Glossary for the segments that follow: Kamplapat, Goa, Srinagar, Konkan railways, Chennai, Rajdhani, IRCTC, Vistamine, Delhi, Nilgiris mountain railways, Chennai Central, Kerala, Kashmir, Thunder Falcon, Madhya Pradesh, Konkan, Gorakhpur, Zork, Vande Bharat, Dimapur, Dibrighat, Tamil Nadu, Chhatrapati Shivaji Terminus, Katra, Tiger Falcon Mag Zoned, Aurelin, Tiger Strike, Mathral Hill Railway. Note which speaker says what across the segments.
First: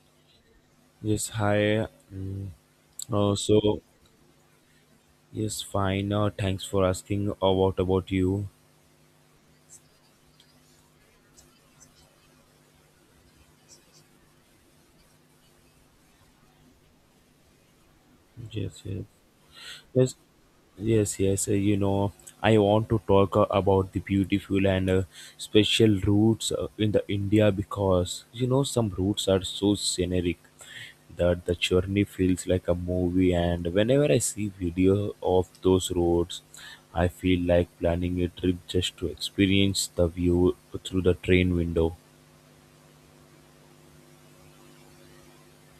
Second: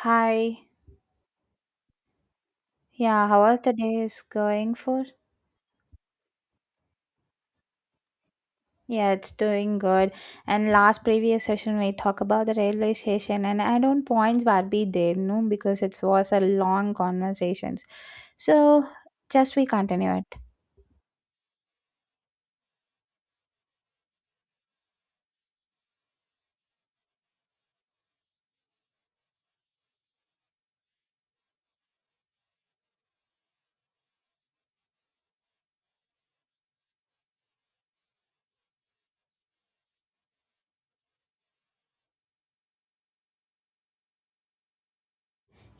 Speaker 1: Hi.
Speaker 2: Yes, hi. Mm,
Speaker 1: Yeah,
Speaker 2: Uh,
Speaker 1: how was the
Speaker 2: so,
Speaker 1: day is going for?
Speaker 2: yes, fine. Thanks for asking. What about you?
Speaker 1: Yeah, it's doing good. And last previous session we talk about the railway station and I don't points were be there, no, because it was a long conversations.
Speaker 2: Yes,
Speaker 1: So
Speaker 2: yes,
Speaker 1: just we
Speaker 2: yes,
Speaker 1: continue it.
Speaker 2: yes. I want to talk about the beautiful and special routes in the India because you know some routes are so scenic that the journey feels like a movie. And whenever I see video of those roads, I feel like planning a trip just to experience the view through the train window.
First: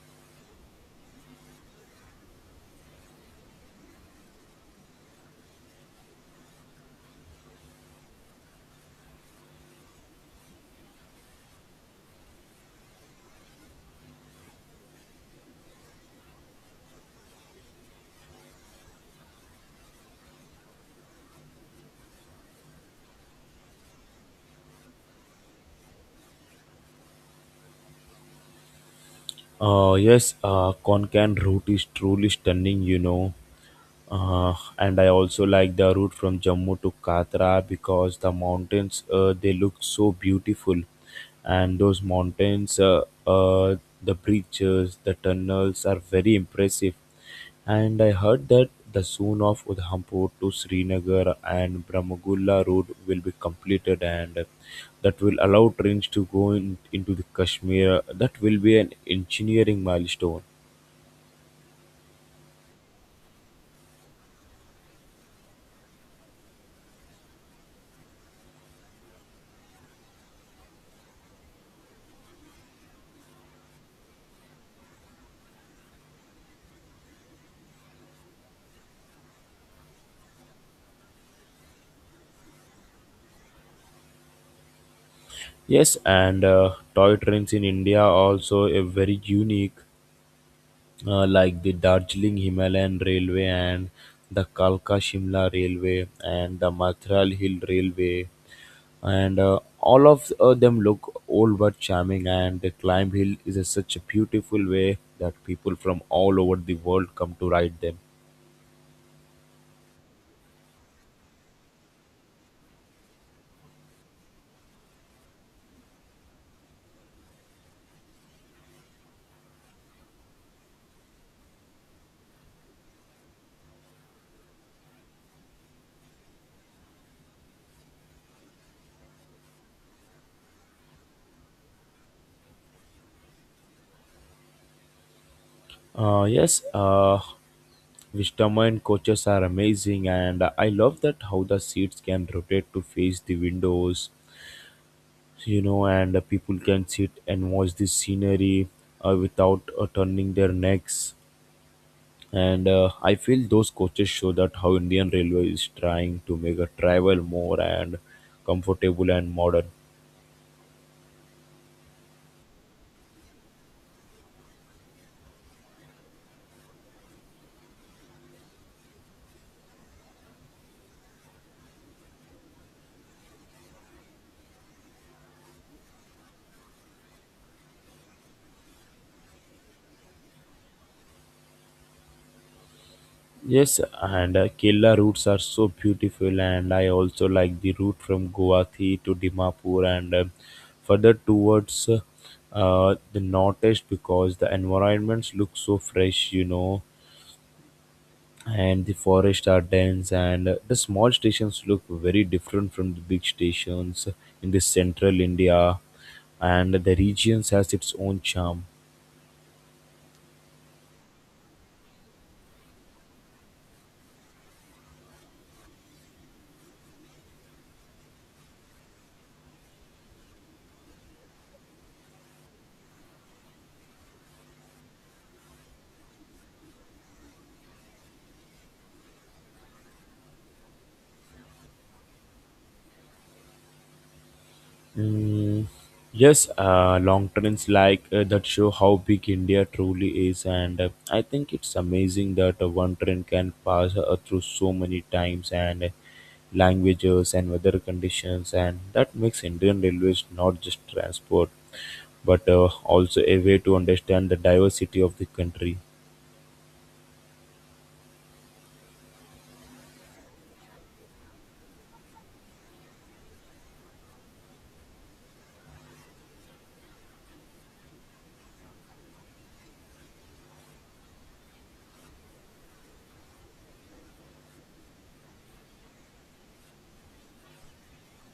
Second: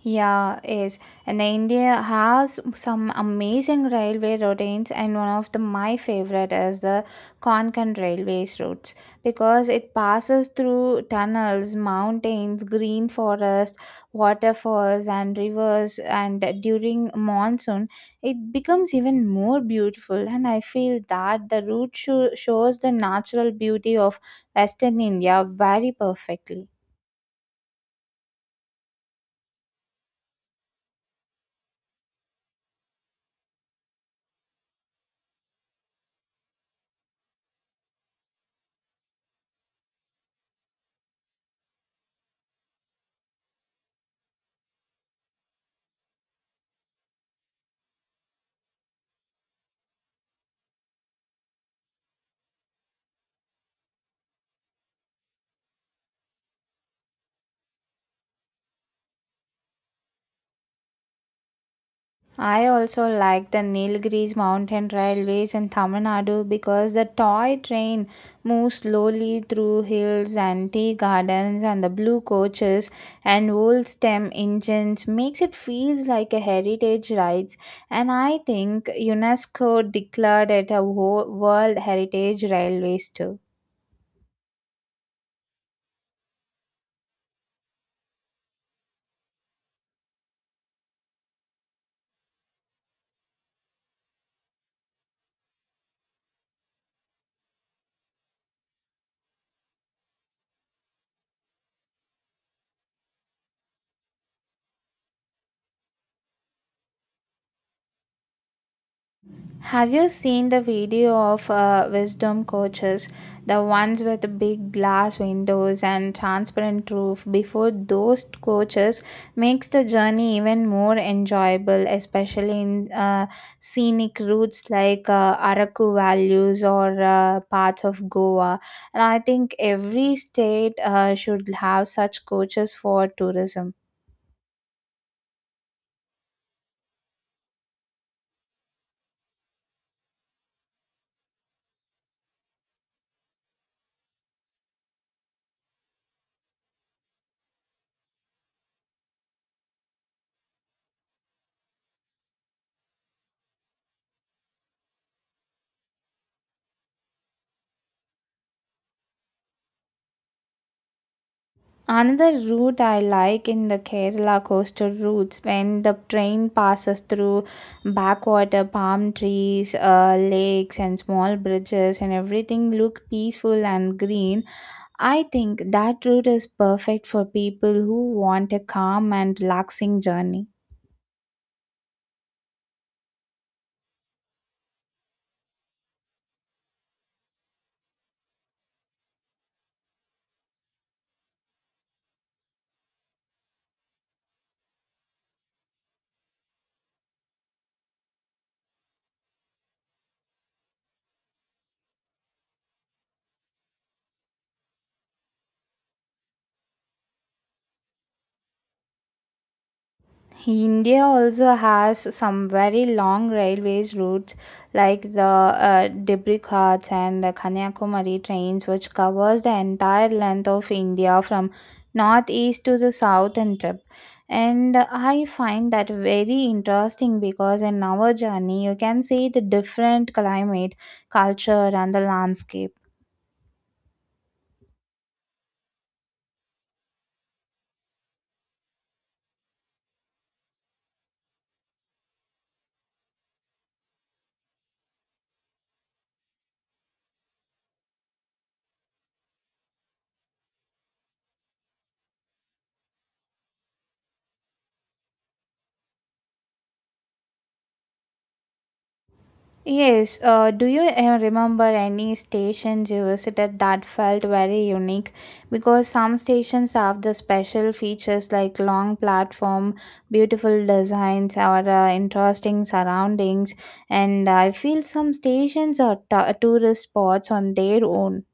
Speaker 1: Yeah, is and the India has some amazing railway routines, and one of the my favorite is the Konkan railways routes because it passes through tunnels, mountains, green forest, waterfalls, and rivers. And during monsoon, it becomes even more beautiful. And I feel that the route shows the natural beauty of Western India very perfectly.
Speaker 2: Yes, Konkan route is truly stunning. And I also like the route from Jammu to Katra because the mountains they look so beautiful, and those mountains, the bridges, the tunnels are very impressive. And I heard that the soon of Udhampur to Srinagar and Brahmagulla road will be completed, and that will allow trains to into the Kashmir. That will be an engineering milestone.
Speaker 1: I also like the Nilgiris mountain railways in Tamil Nadu because the toy train moves slowly through hills and tea gardens and the blue coaches and old stem engines makes it feels like a heritage rides and I think UNESCO declared it a world heritage railways too.
Speaker 2: Yes, and toy trains in India also a very unique, like the Darjeeling Himalayan Railway and the Kalka Shimla Railway and the Mathral Hill Railway, and all of them look old but charming. And the climb hill is a, such a beautiful way that people from all over the world come to ride them.
Speaker 1: Have you seen the video of wisdom coaches, the ones with the big glass windows and transparent roof? Before those coaches makes the journey even more enjoyable, especially in scenic routes like Araku Valleys or parts of Goa. And I think every state should have such coaches for tourism.
Speaker 2: Yes, Vistamine coaches are amazing, and I love that how the seats can rotate to face the windows, and the people can sit and watch the scenery without turning their necks. And I feel those coaches show that how Indian Railway is trying to make a travel more and comfortable and modern.
Speaker 1: Another route I like in the Kerala coastal routes when the train passes through backwater, palm trees, lakes, and small bridges, and everything look peaceful and green. I think that route is perfect for people who want a calm and relaxing journey.
Speaker 2: Yes, and Kerala routes are so beautiful, and I also like the route from Guwahati to Dimapur and further towards the northeast because the environments look so fresh, and the forests are dense and the small stations look very different from the big stations in the central india, and the regions has its own charm.
Speaker 1: India also has some very long railways routes like the Dibrighat and the Kanyakumari trains which covers the entire length of India from northeast to the southern tip and I find that very interesting because in our journey you can see the different climate culture and the landscape.
Speaker 2: Mm, yes, long trends like that show how big India truly is, and I think it's amazing that one trend can pass through so many times and languages and weather conditions, and that makes Indian railways not just transport but also a way to understand the diversity of the country.
Speaker 1: Yes, do you remember any stations you visited that felt very unique? Because some stations have the special features like long platform, beautiful designs, or interesting surroundings, and I feel some stations are tourist spots on their own.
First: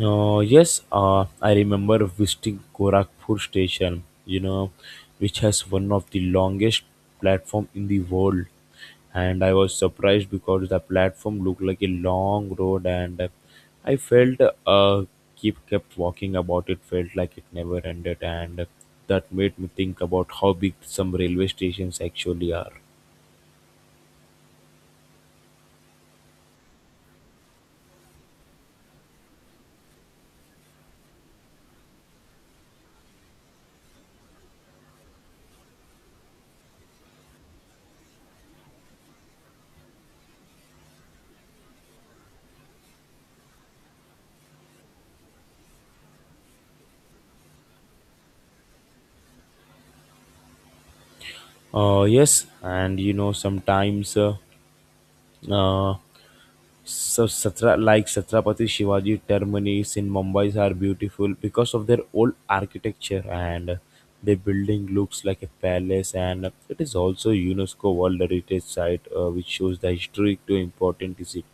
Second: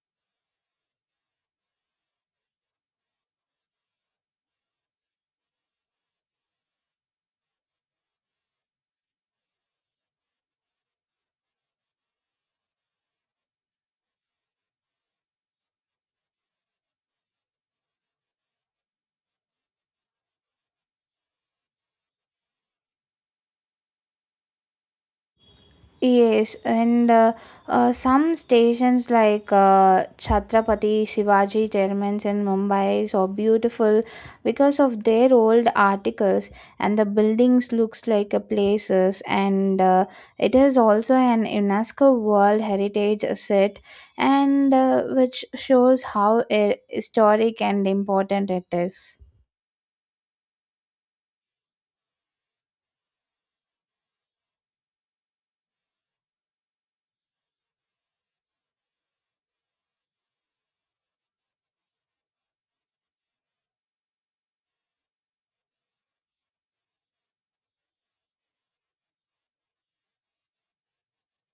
Speaker 2: Yes, I remember visiting Gorakhpur station, you know, which has one of the longest platform in the world. And I was surprised because the platform looked like a long road and I felt keep kept walking about it felt like it never ended and that made me think about how big some railway stations actually are.
Speaker 1: Yes, and some stations like Chhatrapati Shivaji Terminus in Mumbai is so beautiful because of their old articles and the buildings looks like a places and it is also an UNESCO World Heritage Site and which shows how historic and important it is.
Speaker 2: Yes, and you know sometimes uh, So Satra like Chhatrapati Shivaji termini in Mumbai are beautiful because of their old architecture and the building looks like a palace and it is also UNESCO World Heritage Site, which shows the history to important is it.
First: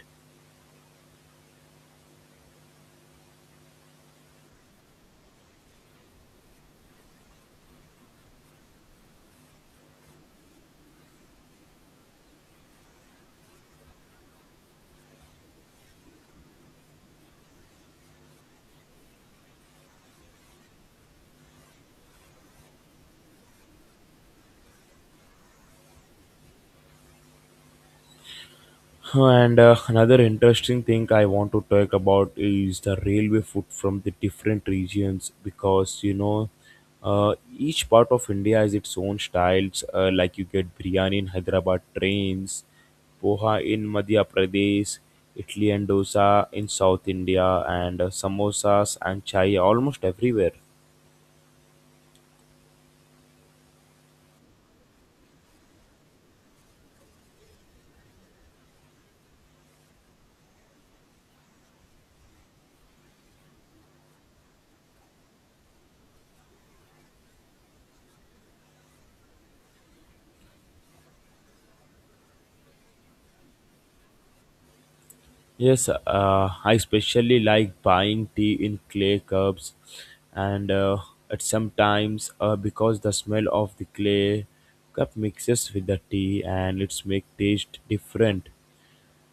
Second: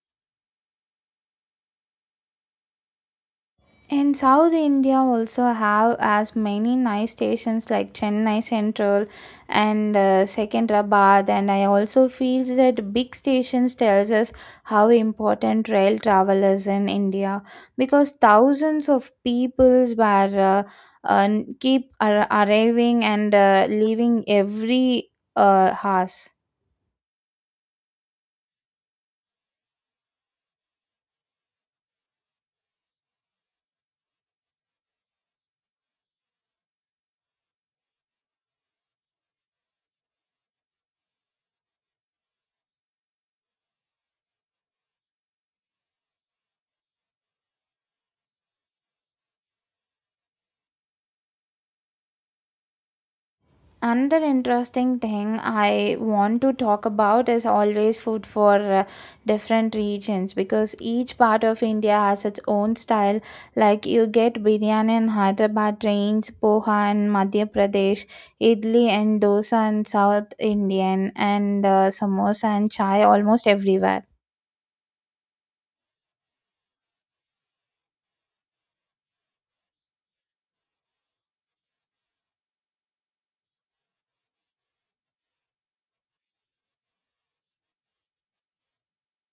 Speaker 1: In South India also have as many nice stations like Chennai Central and Secunderabad and I also feels that big stations tells us how important rail travel is in India because thousands of peoples were keep arriving and leaving every house.
Speaker 2: And another interesting thing I want to talk about is the railway food from the different regions because you know each part of India has its own styles. Like you get biryani in Hyderabad trains, poha in Madhya Pradesh, Italy and dosa in South India, and samosas and chai almost everywhere.
Speaker 1: Another interesting thing I want to talk about is always food for different regions because each part of India has its own style. Like you get biryani in Hyderabad range, poha in Madhya Pradesh, idli and dosa in South Indian, and samosa and chai almost everywhere.
Speaker 2: Yes, I especially like buying tea in clay cups, and at sometimes because the smell of the clay cup mixes with the tea and it's make taste different.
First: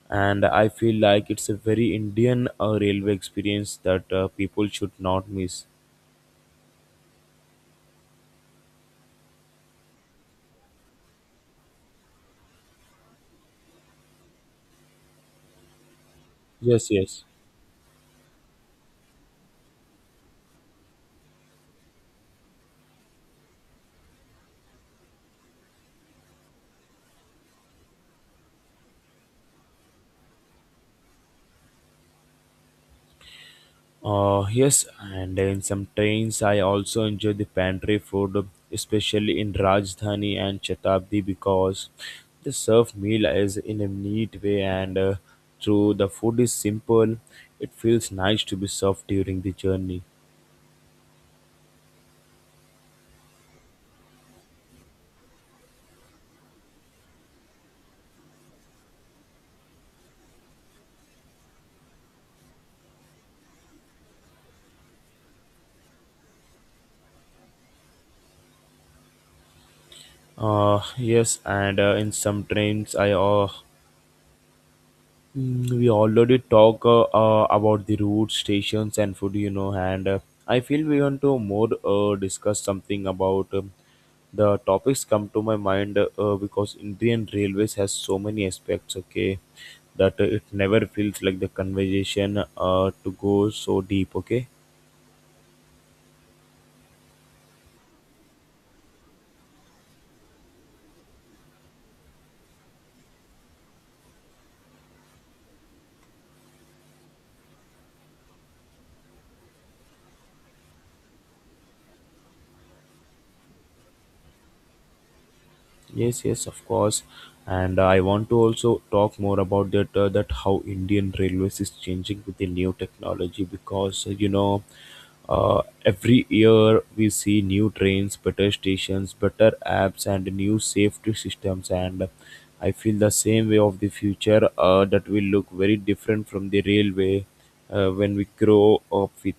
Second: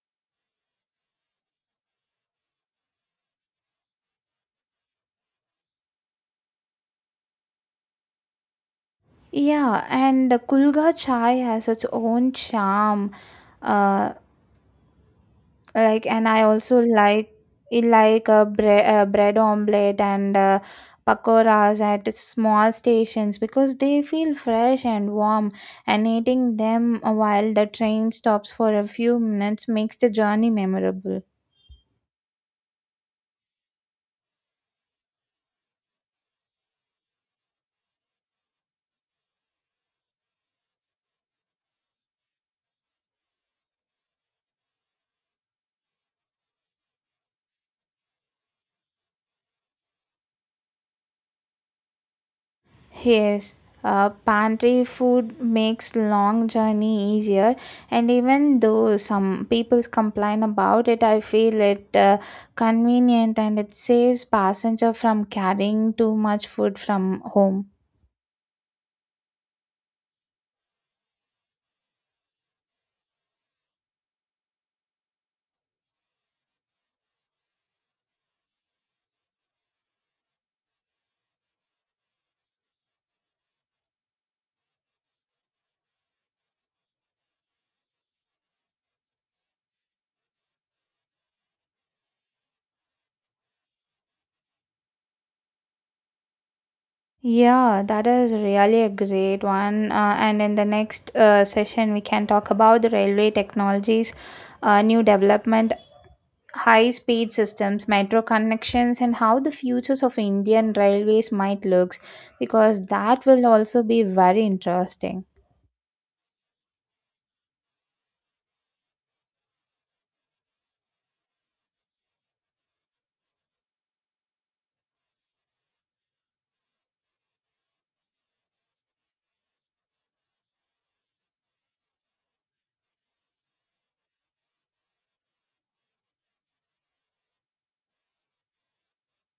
Speaker 2: And I feel like it's a very Indian railway experience that people should not miss.
Speaker 1: Yeah, and Kulga chai has its own charm. Uh, like and I also
Speaker 2: Yes, yes.
Speaker 1: like I like a bread omelette and pakoras at small stations because they feel fresh and warm and eating them while the train stops for a few minutes makes the journey memorable.
Speaker 2: Yes, and in some trains, I also enjoy the pantry food, especially in Rajdhani and Shatabdi, because they serve meal as in a neat way, and through the food is simple, it feels nice to be served during the journey.
Speaker 1: Yes, pantry food makes long journey easier, and even though some people complain about it, I feel it convenient and it saves passenger from carrying too much food from home.
Speaker 2: Yes, and in some trains, I we already talk about the route, stations, and food, you know, and I feel we want to more discuss something about the topics come to my mind because Indian Railways has so many aspects, okay, that it never feels like the conversation to go so deep, okay.
Speaker 1: Yeah, that is really a great one. And in the next session, we can talk about the railway technologies, new development. High speed systems, metro connections, and how the futures of Indian railways might look, because that will also be very interesting.
Speaker 2: Yes, yes, of course. And I want to also talk more about that that how Indian Railways is changing with the new technology because you know, every year we see new trains, better stations, better apps, and new safety systems. And I feel the same way of the future that will look very different from the railway when we grow up with.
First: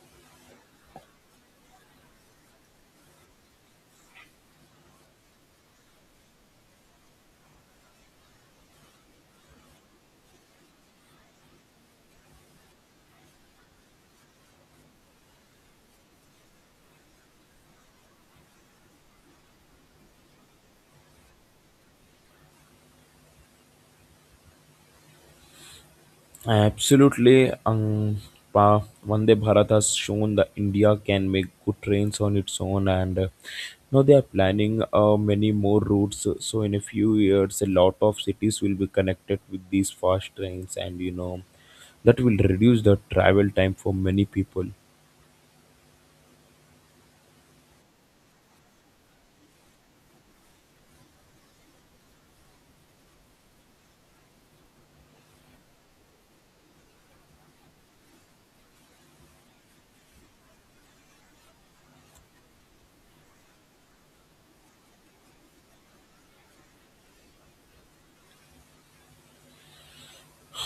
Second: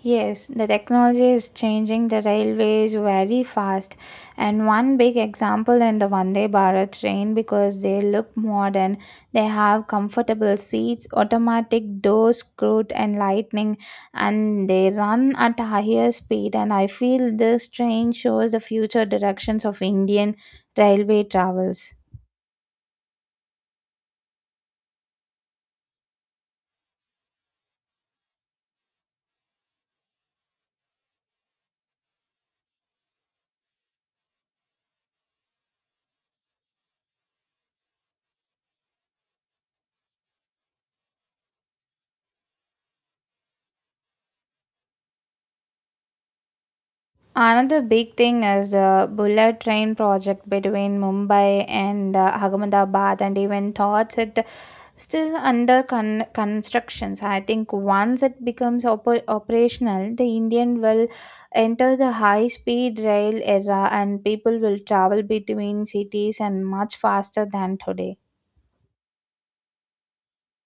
Speaker 1: Yes, the technology is changing the railways very fast. And one big example in the Vande Bharat train because they look modern. They have comfortable seats, automatic doors, screwed and lightning, and they run at a higher speed. And I feel this train shows the future directions of Indian railway travels.
Speaker 2: Absolutely, Angpa. Vande Bharat has shown that India can make good trains on its own, and now they are planning many more routes. So in a few years, a lot of cities will be connected with these fast trains, and you know that will reduce the travel time for many people.
Speaker 1: Another big thing is the bullet train project between Mumbai and Ahmedabad, and even thoughts it still under constructions. I think once it becomes operational, the Indian will enter the high speed rail era and people will travel between cities and much faster than today.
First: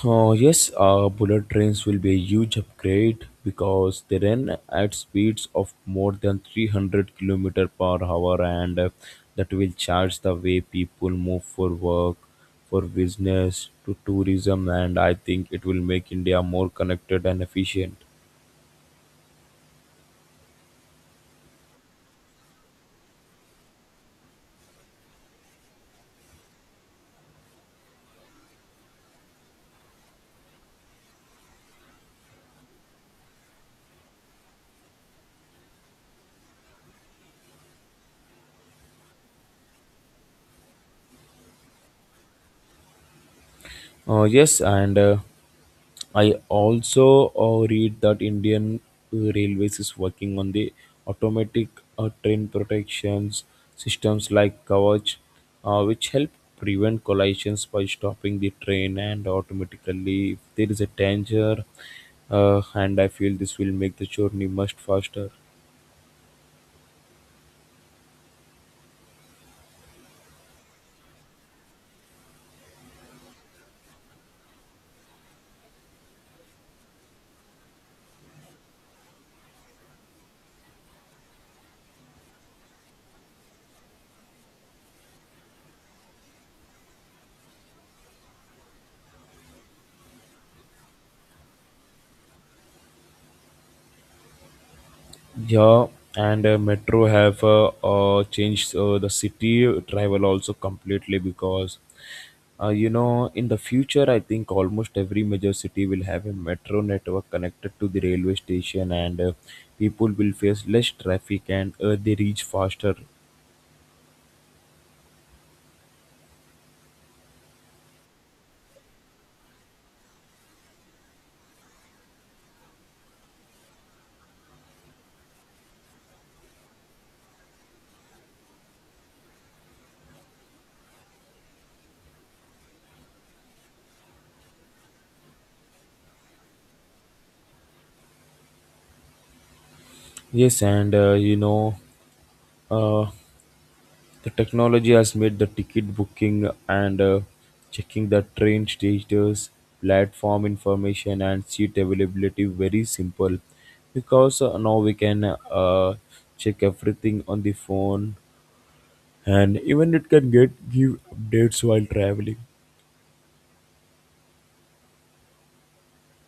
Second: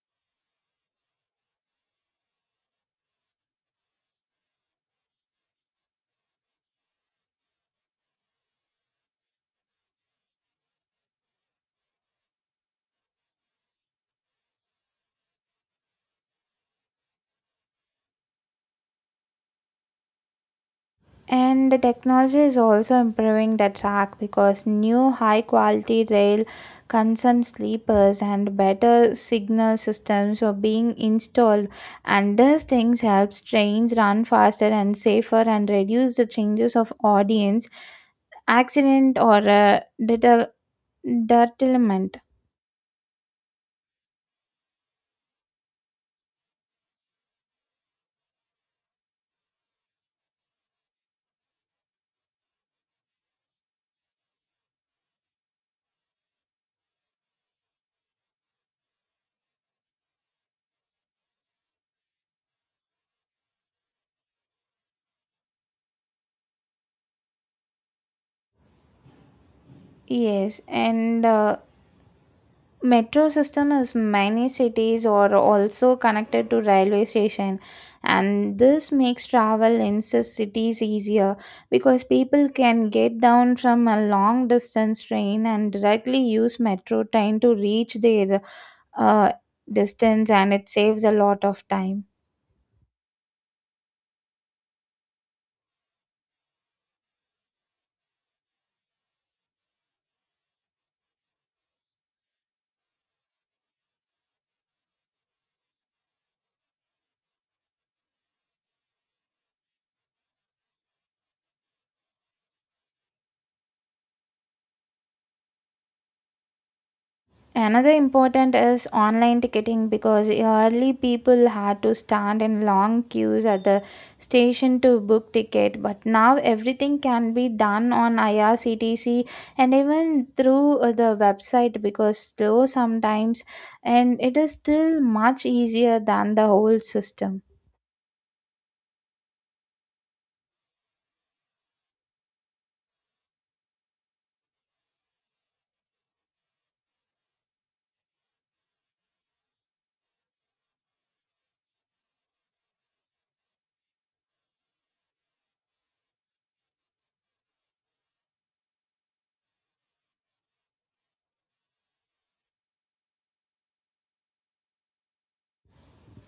Speaker 2: Yes, bullet trains will be a huge upgrade because they run at speeds of more than 300 kilometers per hour and that will charge the way people move for work, for business, to tourism, and I think it will make India more connected and efficient.
Speaker 1: And the technology is also improving the track because new high quality rail concern sleepers and better signal systems are being installed and these things helps trains run faster and safer and reduce the changes of audience accident or deter- deterrent.
Speaker 2: Yes, and I also read that Indian Railways is working on the automatic train protections systems like Kavach, which help prevent collisions by stopping the train and automatically if there is a danger. And I feel this will make the journey much faster.
Speaker 1: Yes, and metro system is many cities are also connected to railway station and this makes travel in cities easier because people can get down from a long distance train and directly use metro train to reach their uh, distance and it saves a lot of time.
Speaker 2: Yeah, and Metro have changed the city travel also completely because you know, in the future, I think almost every major city will have a metro network connected to the railway station, and people will face less traffic and they reach faster.
Speaker 1: Another important is online ticketing because early people had to stand in long queues at the station to book ticket but now everything can be done on IRCTC and even through the website because slow sometimes and it is still much easier than the old system.
Speaker 2: Yes, and you know, uh, the technology has made the ticket booking and checking the train stages, platform information, and seat availability very simple because now we can uh, check everything on the phone and even it can get give updates while traveling.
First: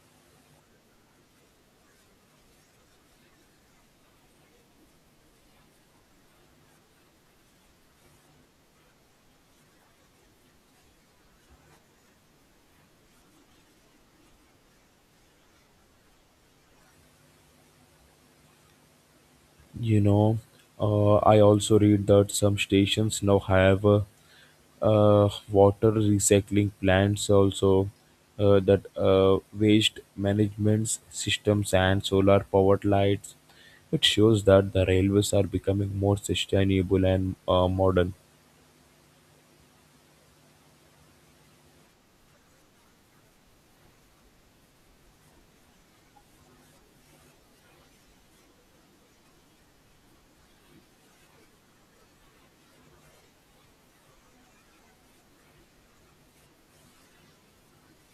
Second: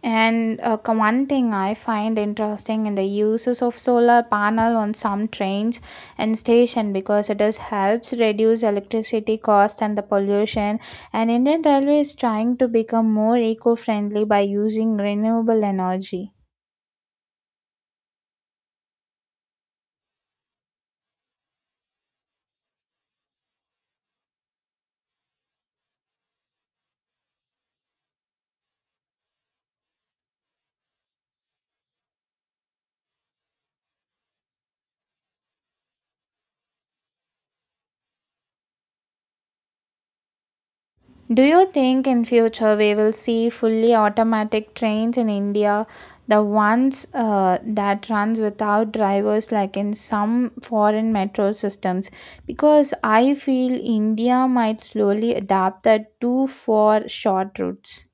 Speaker 1: And one thing I find interesting in the uses of solar panel on some trains and station because it is helps reduce electricity cost and the pollution. And Indian Railway is trying to become more eco-friendly by using renewable energy.
Speaker 2: You know I also read that some stations now have water recycling plants also, that waste management systems and solar powered lights. It shows that the railways are becoming more sustainable and modern.
Speaker 1: Do you think in future we will see fully automatic trains in India, the ones that runs without drivers like in some foreign metro systems? Because I feel India might slowly adapt that too for short routes.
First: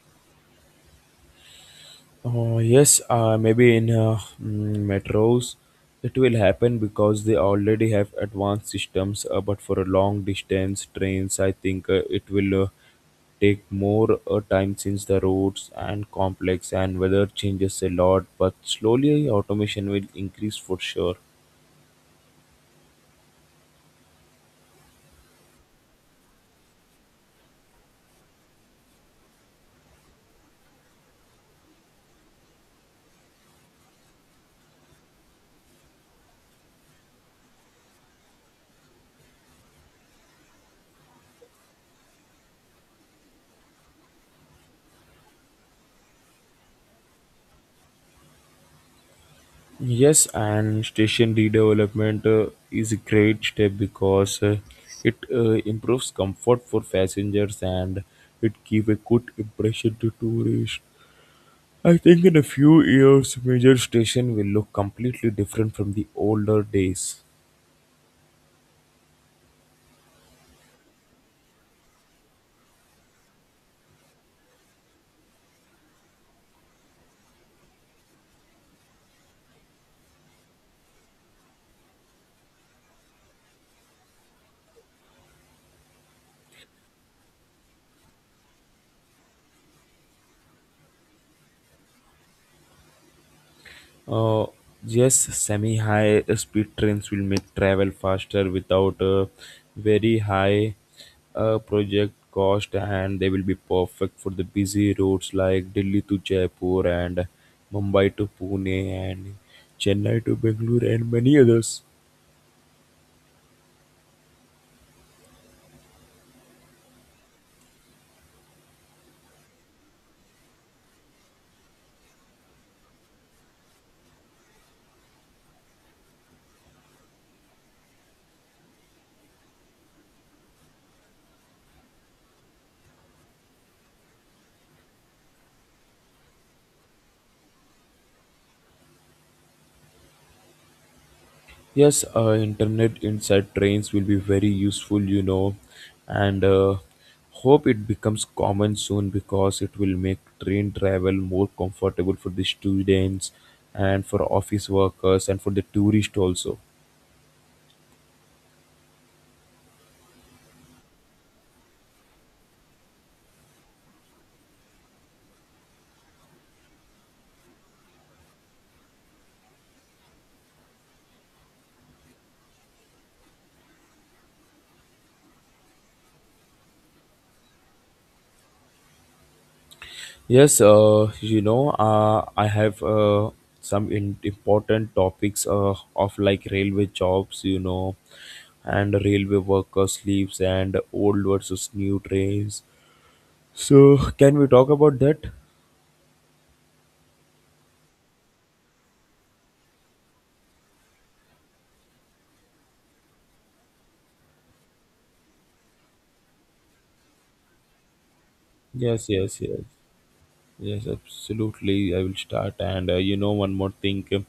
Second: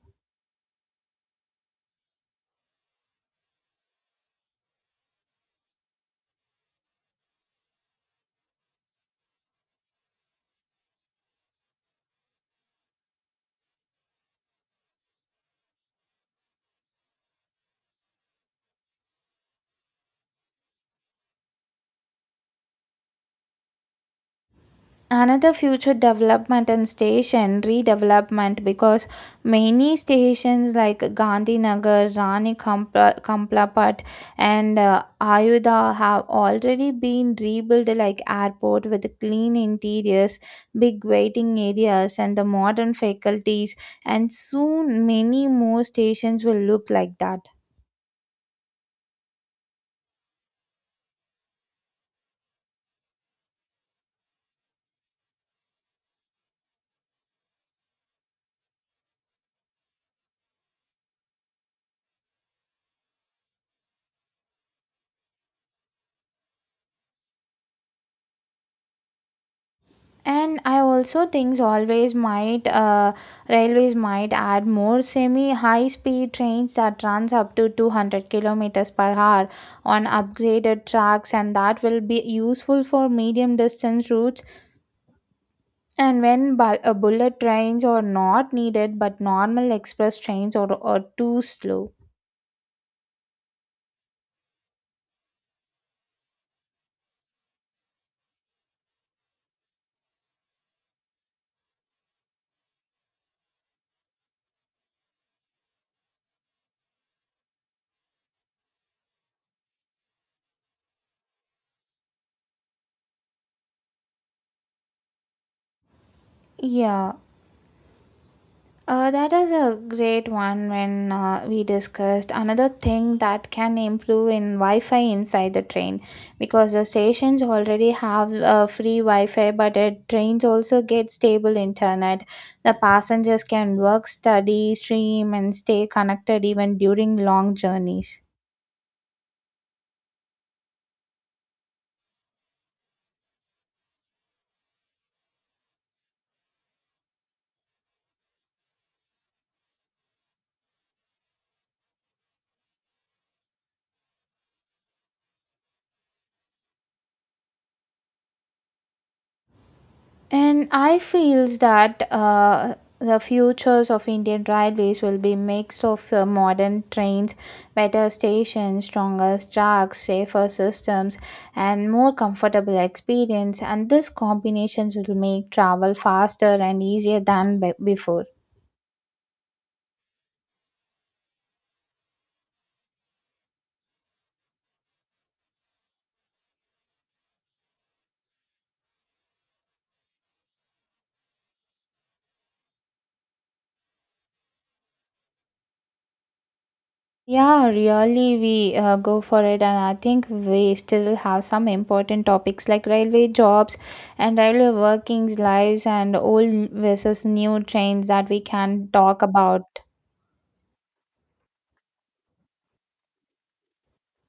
Speaker 2: Oh, yes, maybe in metros it will happen because they already have advanced systems. But for a long distance trains, I think it will take more time since the roads and complex and weather changes a lot. But slowly, automation will increase for sure.
Speaker 1: Another future development and station redevelopment because many stations like Gandhinagar Rani Kampla, Kamplapat and Ayodhya have already been rebuilt like airport with clean interiors, big waiting areas and the modern faculties and soon many more stations will look like that.
Speaker 2: Yes, and station redevelopment is a great step because it improves comfort for passengers and it gives a good impression to tourists. I think in a few years, major station will look completely different from the older days.
Speaker 1: And I also think always might railways might add more semi high speed trains that runs up to 200 kilometers per hour on upgraded tracks and that will be useful for medium distance routes and when bullet trains are not needed but normal express trains are too slow.
Speaker 2: Uh, yes, semi high speed trains will make travel faster without a very high project cost, and they will be perfect for the busy routes like Delhi to Jaipur and Mumbai to Pune and Chennai to Bangalore and many others.
Speaker 1: Yeah. That is a great one when we discussed another thing that can improve in Wi-Fi inside the train because the stations already have free Wi-Fi, but the trains also get stable internet. The passengers can work, study, stream, and stay connected even during long journeys.
Speaker 2: Yes, internet inside trains will be very useful, you know, and hope it becomes common soon because it will make train travel more comfortable for the students and for office workers and for the tourist also.
Speaker 1: And I feels that the futures of Indian railways will be mixed of modern trains, better stations, stronger tracks, safer systems, and more comfortable experience. And this combinations will make travel faster and easier than before.
Speaker 2: Yes, you know, I have some important topics of like railway jobs, you know, and railway workers' leaves and old versus new trains. So, can we talk about that?
Speaker 1: Yeah, really, we go for it, and I think we still have some important topics like railway jobs and railway workings lives and old versus new trains that we can
Speaker 2: Yes,
Speaker 1: talk
Speaker 2: yes, yes,
Speaker 1: about.
Speaker 2: yes, absolutely. I will start. And you know, one more thing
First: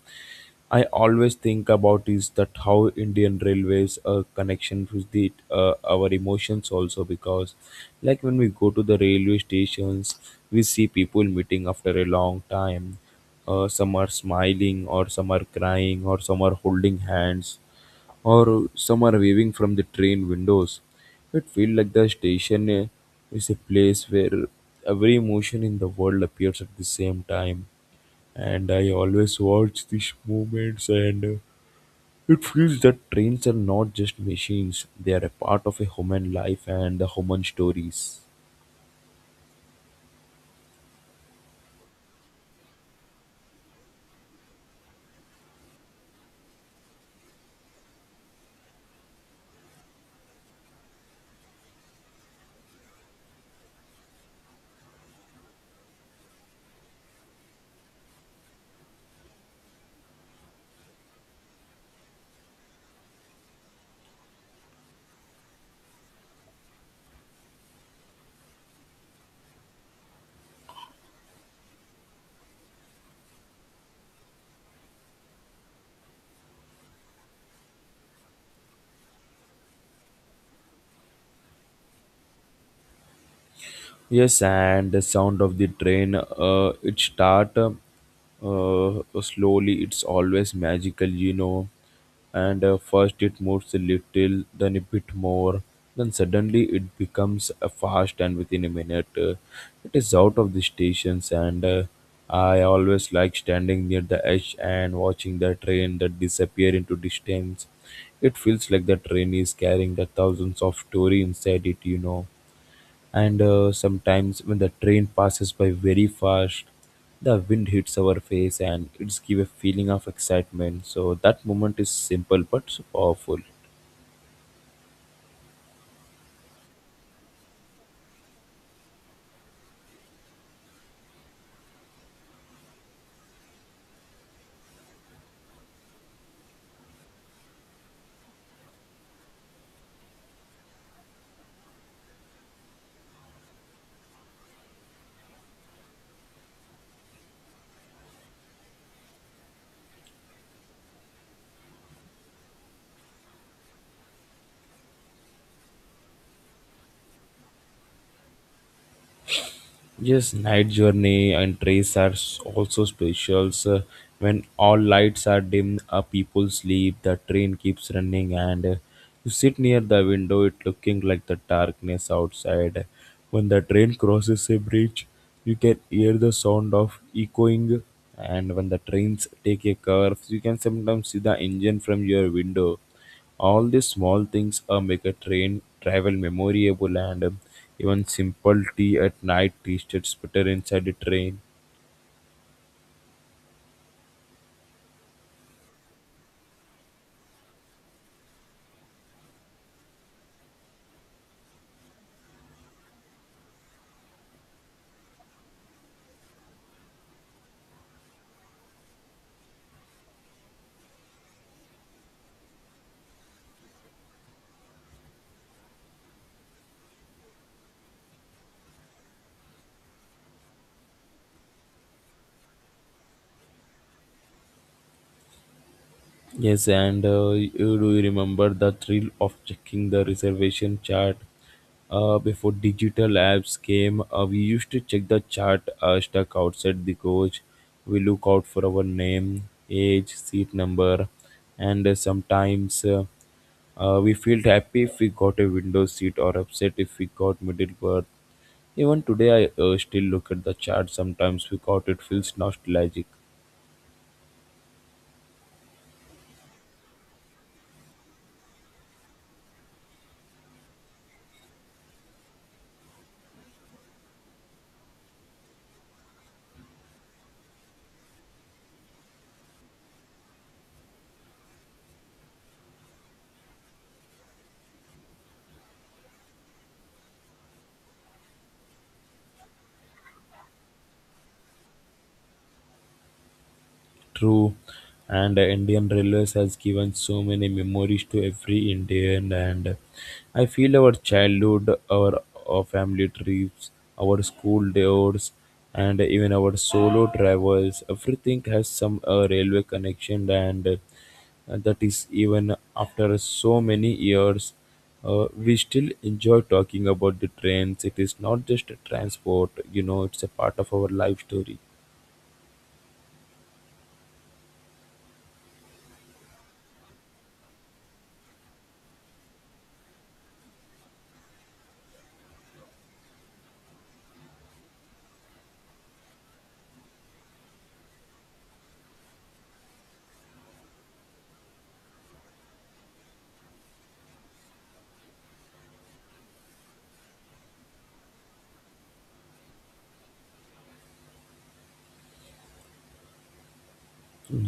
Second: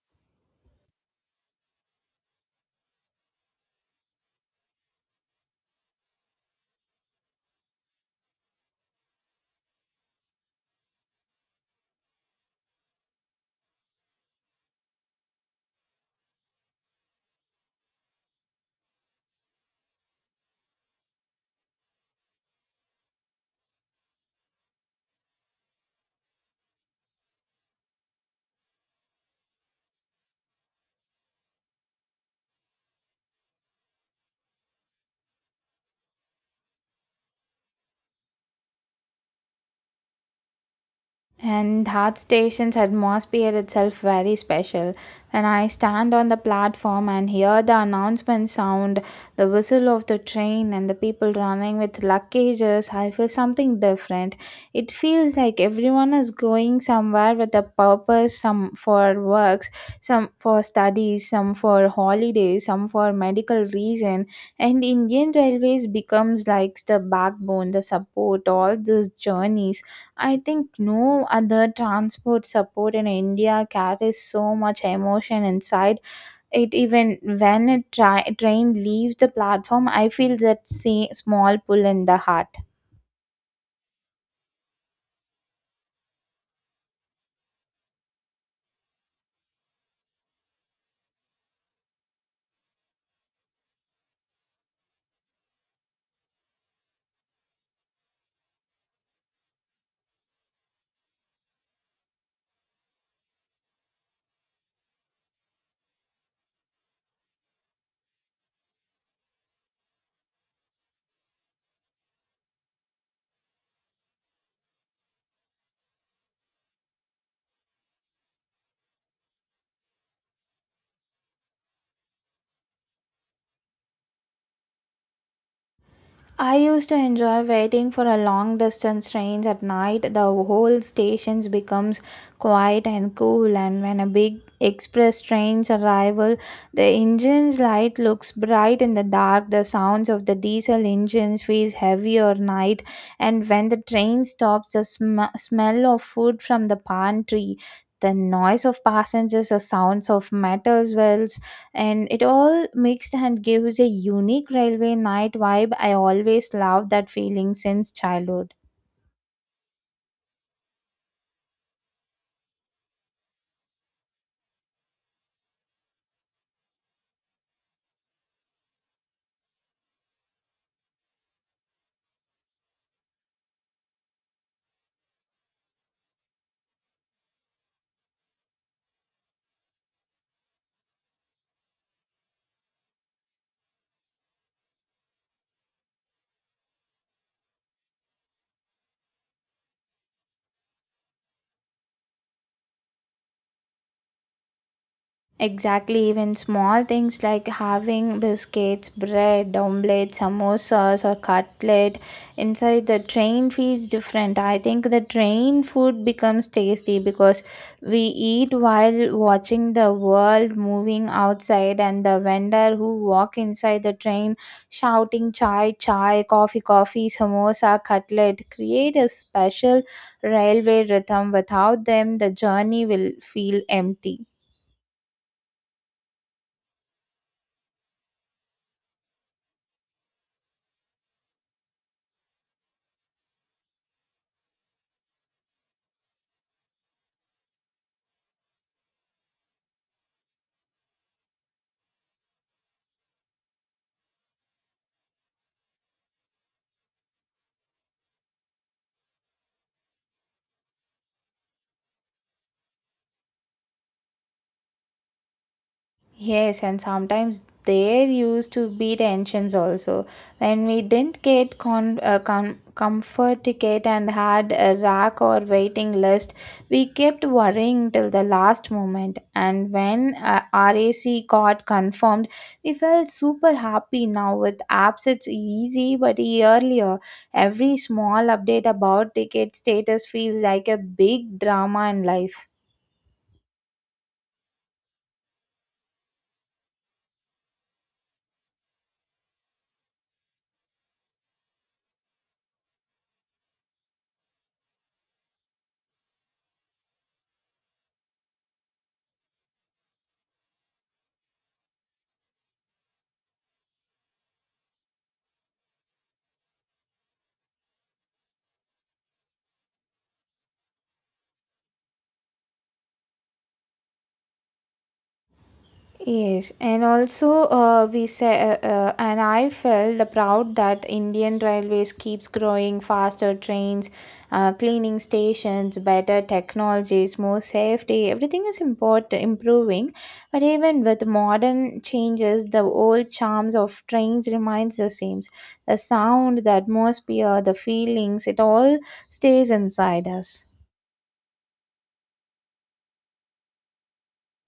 Speaker 2: I always think about is that how Indian Railways connection with the our emotions also because, like when we go to the railway stations, we see people meeting after a long time. Some are smiling, or some are crying, or some are holding hands or some are waving from the train windows. It feels like the station is a place where every emotion in the world appears at the same time. And I always watch these moments, and it feels that trains are not just machines, they are a part of a human life and the human stories.
Speaker 1: And Heart Station's atmosphere itself very special. When I stand on the platform and hear the announcement sound, the whistle of the train and the people running with luggages, I feel something different. It feels like everyone is going somewhere with a purpose, some for works, some for studies, some for holidays, some for medical reason. And Indian Railways becomes like the backbone, the support, all these journeys. I think no other transport support in India carries so much emotion inside it. Even when a train leaves the platform, I feel that small pull in the heart.
Speaker 2: Yes, and the sound of the train, it start slowly. It's always magical, you know. And first it moves a little, then a bit more, then suddenly it becomes fast, and within a minute, it is out of the stations. And I always like standing near the edge and watching the train that disappear into distance. It feels like the train is carrying the thousands of story inside it, you know, and sometimes when the train passes by very fast, the wind hits our face and it's give a feeling of excitement, so that moment is simple but so powerful.
Speaker 1: I used to enjoy waiting for a long distance trains at night. The whole stations becomes quiet and cool and when a big express trains arrival, the engine's light looks bright in the dark. The sounds of the diesel engines feels heavy or night and when the train stops, the smell of food from the pantry, the noise of passengers, the sounds of metal wells, and it all mixed and gives a unique railway night vibe. I always loved that feeling since childhood.
Speaker 2: Yes, night journey and trails are also special. So when all lights are dim, people sleep, the train keeps running, and you sit near the window, it looking like the darkness outside. When the train crosses a bridge, you can hear the sound of echoing, and when the trains take a curve, you can sometimes see the engine from your window. All these small things make a train travel memorable and even simple tea at night tasted better inside the train.
Speaker 1: Exactly, even small things like having biscuits, bread, omelette, samosas, or cutlet inside the train feels different. I think the train food becomes tasty because we eat while watching the world moving outside, and the vendor who walk inside the train shouting chai, chai, coffee, coffee, samosa, cutlet create a special railway rhythm. Without them, the journey will feel empty.
Speaker 2: Yes, and do you remember the thrill of checking the reservation chart? Before digital apps came, we used to check the chart stuck outside the coach. We look out for our name, age, seat number, and sometimes we felt happy if we got a window seat or upset if we got middle berth. Even today, I still look at the chart sometimes because it feels nostalgic.
Speaker 1: Yes, and sometimes there used to be tensions also. When we didn't get comfort ticket and had a rack or waiting list, we kept worrying till the last moment. And when RAC got confirmed, we felt super happy now. With apps, it's easy, but earlier, every small update about ticket status feels like a big drama in life.
Speaker 2: True, and Indian Railways has given so many memories to every Indian. And I feel our childhood, our family trips, our school days, and even our solo travels. Everything has some railway connection, and that is even after so many years. We still enjoy talking about the trains. It is not just a transport, you know, it's a part of our life story.
Speaker 1: Yes, and also we say, and I felt the proud that Indian Railways keeps growing faster trains, cleaning stations, better technologies, more safety. Everything is import improving, but even with modern changes, the old charms of trains remains the same. The sound, the atmosphere, the feelings, it all stays inside us.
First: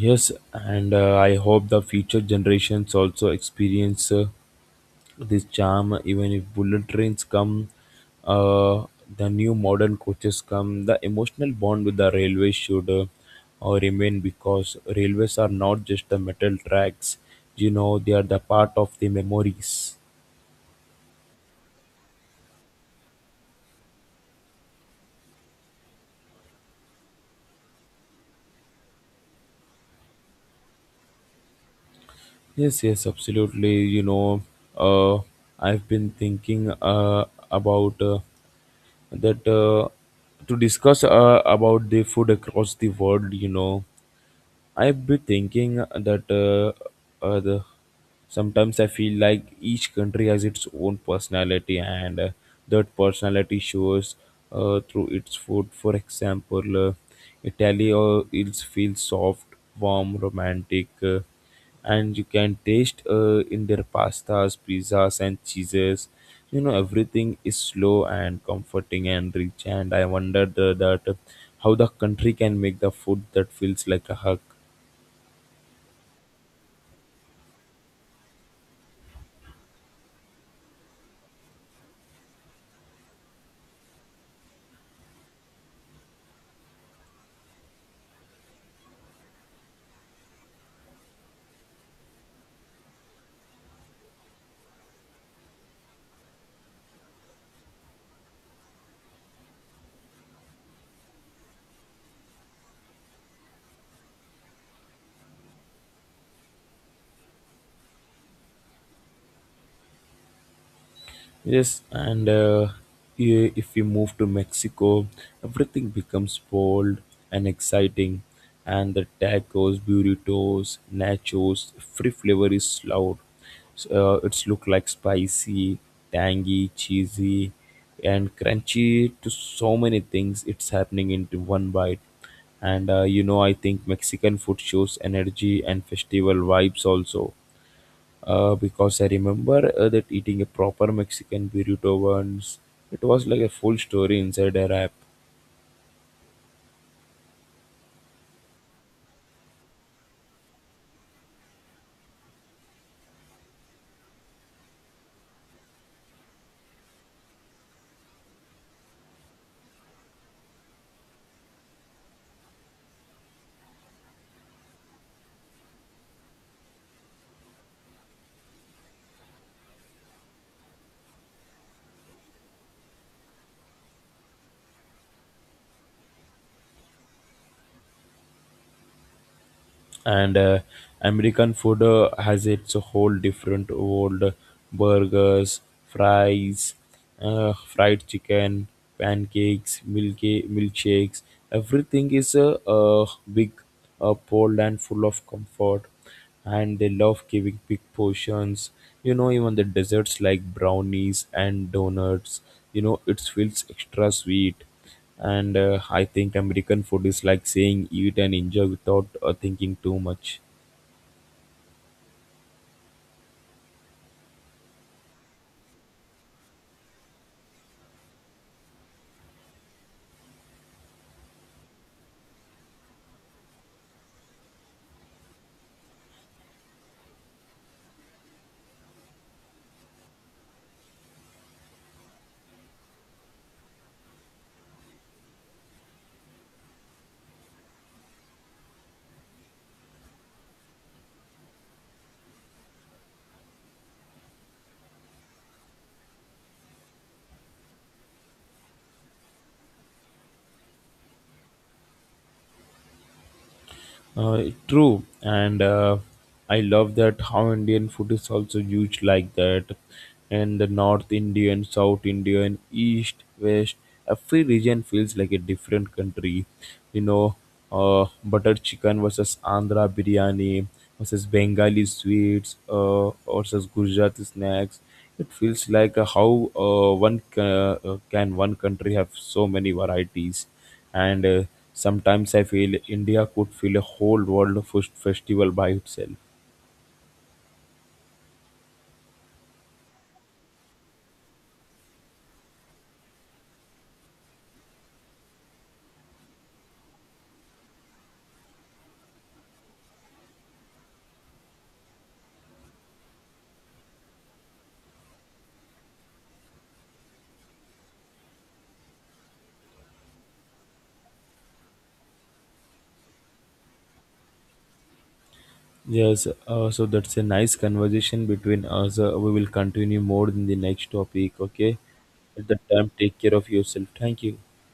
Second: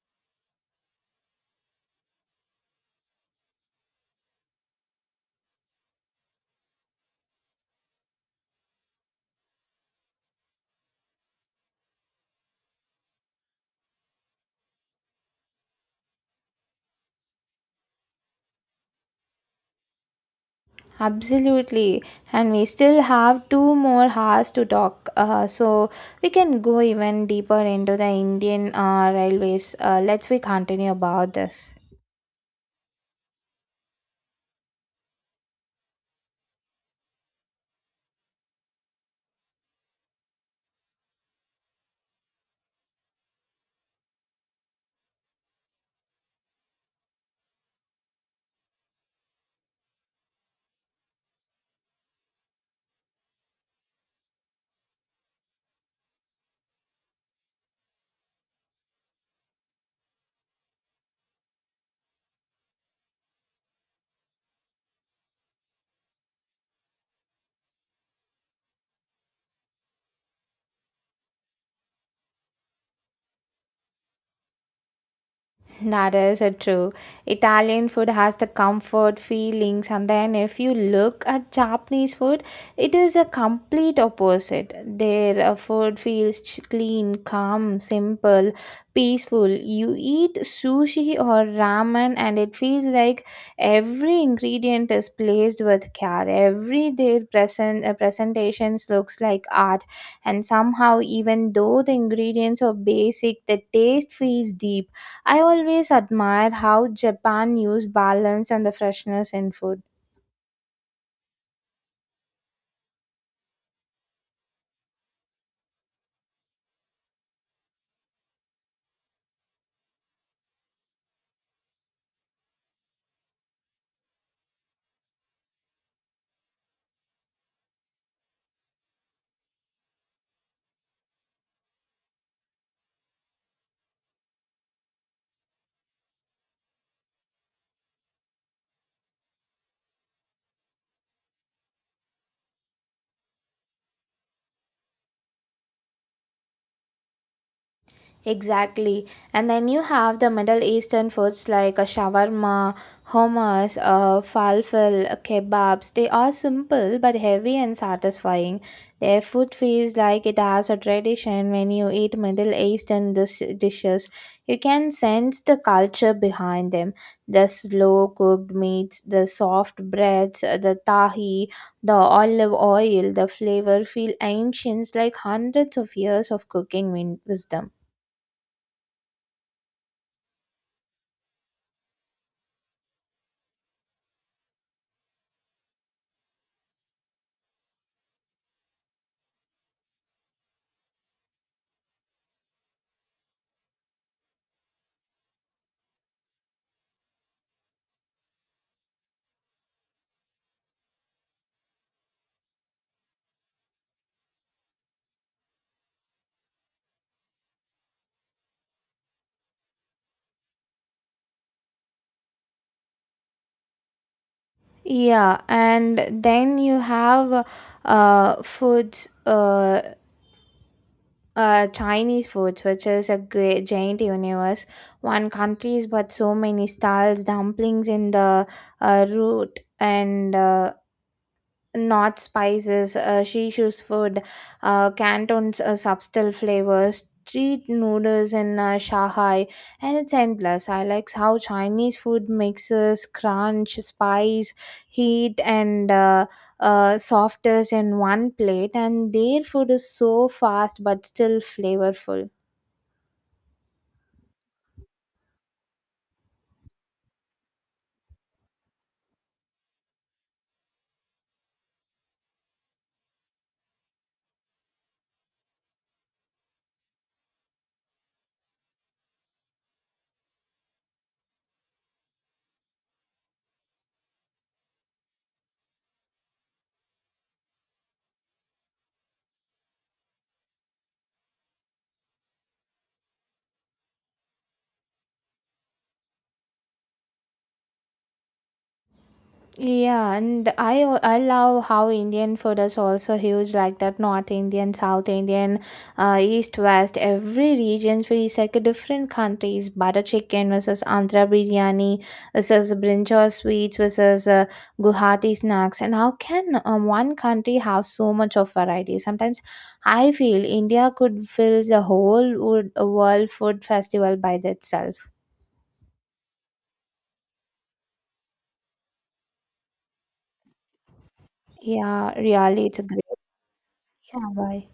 Speaker 2: Yes, and I hope the future generations also experience this charm. Even if bullet trains come, uh, the new modern coaches come, the emotional bond with the railway should remain because railways are not just the metal tracks, you know, they are the part of the memories.
Speaker 1: Absolutely, and we still have two more hours to talk, so we can go even deeper into the Indian railways. Let's we continue about this.
Speaker 2: Yes, yes, absolutely. You know, uh, I've been thinking about. That to discuss about the food across the world, you know. I've been thinking that the, Sometimes I feel like each country has its own personality, and that personality shows through its food. For example, Italy, it feels soft, warm, romantic, and you can taste in their pastas, pizzas, and cheeses. You know, everything is slow and comforting and rich, and I wondered that how the country can make the food that feels like a hug.
Speaker 1: That is true. Italian food has the comfort feelings, and then if you look at Japanese food, it is a complete opposite. Their food feels clean, calm, simple, peaceful. You eat sushi or ramen, and it feels like every ingredient is placed with care. Every their presentations looks like art, and somehow, even though the ingredients are basic, the taste feels deep. I always admire how Japan used balance and the freshness in food.
Speaker 2: Yes, and if we move to Mexico, everything becomes bold and exciting, and the tacos, burritos, nachos, free flavor is loud. So, it's look like spicy, tangy, cheesy, and crunchy to so many things. It's happening into one bite, and you know, I think Mexican food shows energy and festival vibes also because I remember that eating a proper Mexican burrito once. It was like a full story inside a wrap.
Speaker 1: Exactly. And then you have the Middle Eastern foods like a shawarma, hummus, falafel, kebabs. They are simple but heavy and satisfying. Their food feels like it has a tradition when you eat Middle Eastern dishes. You can sense the culture behind them. The slow cooked meats, the soft breads, the tahi, the olive oil, the flavor feel ancient like hundreds of years of cooking wisdom.
Speaker 2: And American food has its whole different world: burgers, fries, fried chicken, pancakes, milky milkshakes. Everything is a big, a bold and full of comfort, and they love giving big portions. You know, even the desserts like brownies and donuts, you know, it feels extra sweet. And I think American food is like saying eat and enjoy without thinking too much.
Speaker 1: Yeah, and then you have uh, foods, uh, Chinese foods, which is a great giant universe. One countries, but so many styles, dumplings in the root and not spices. She choose food, Canton's subtle flavors, street noodles in Shanghai, and it's endless. I like how Chinese food mixes crunch, spice, heat, and softness in one plate, and their food is so fast but still flavorful.
Speaker 2: True, and I love that how Indian food is also huge like that, and the North Indian, South Indian, East, West, every region feels like a different country. You know, butter chicken versus Andhra biryani versus Bengali sweets versus Gujarati snacks. It feels like can one country have so many varieties, and sometimes I feel India could fill a whole world of festival by itself.
Speaker 1: Yeah, and I love how Indian food is also huge like that North Indian, South Indian, East West. Every region feels like a different countries. Butter chicken versus Andhra biryani versus brinjal sweets versus Guwahati snacks. And how can one country have so much of variety? Sometimes I feel India could fill the whole wood, world food festival by itself.
Speaker 2: Yes, so that's a nice conversation between us. We will continue more in the next topic, okay.
Speaker 1: Yeah,
Speaker 2: At that
Speaker 1: really, it's a
Speaker 2: time,
Speaker 1: great.
Speaker 2: take care of yourself. Thank
Speaker 1: Yeah,
Speaker 2: you.
Speaker 1: bye.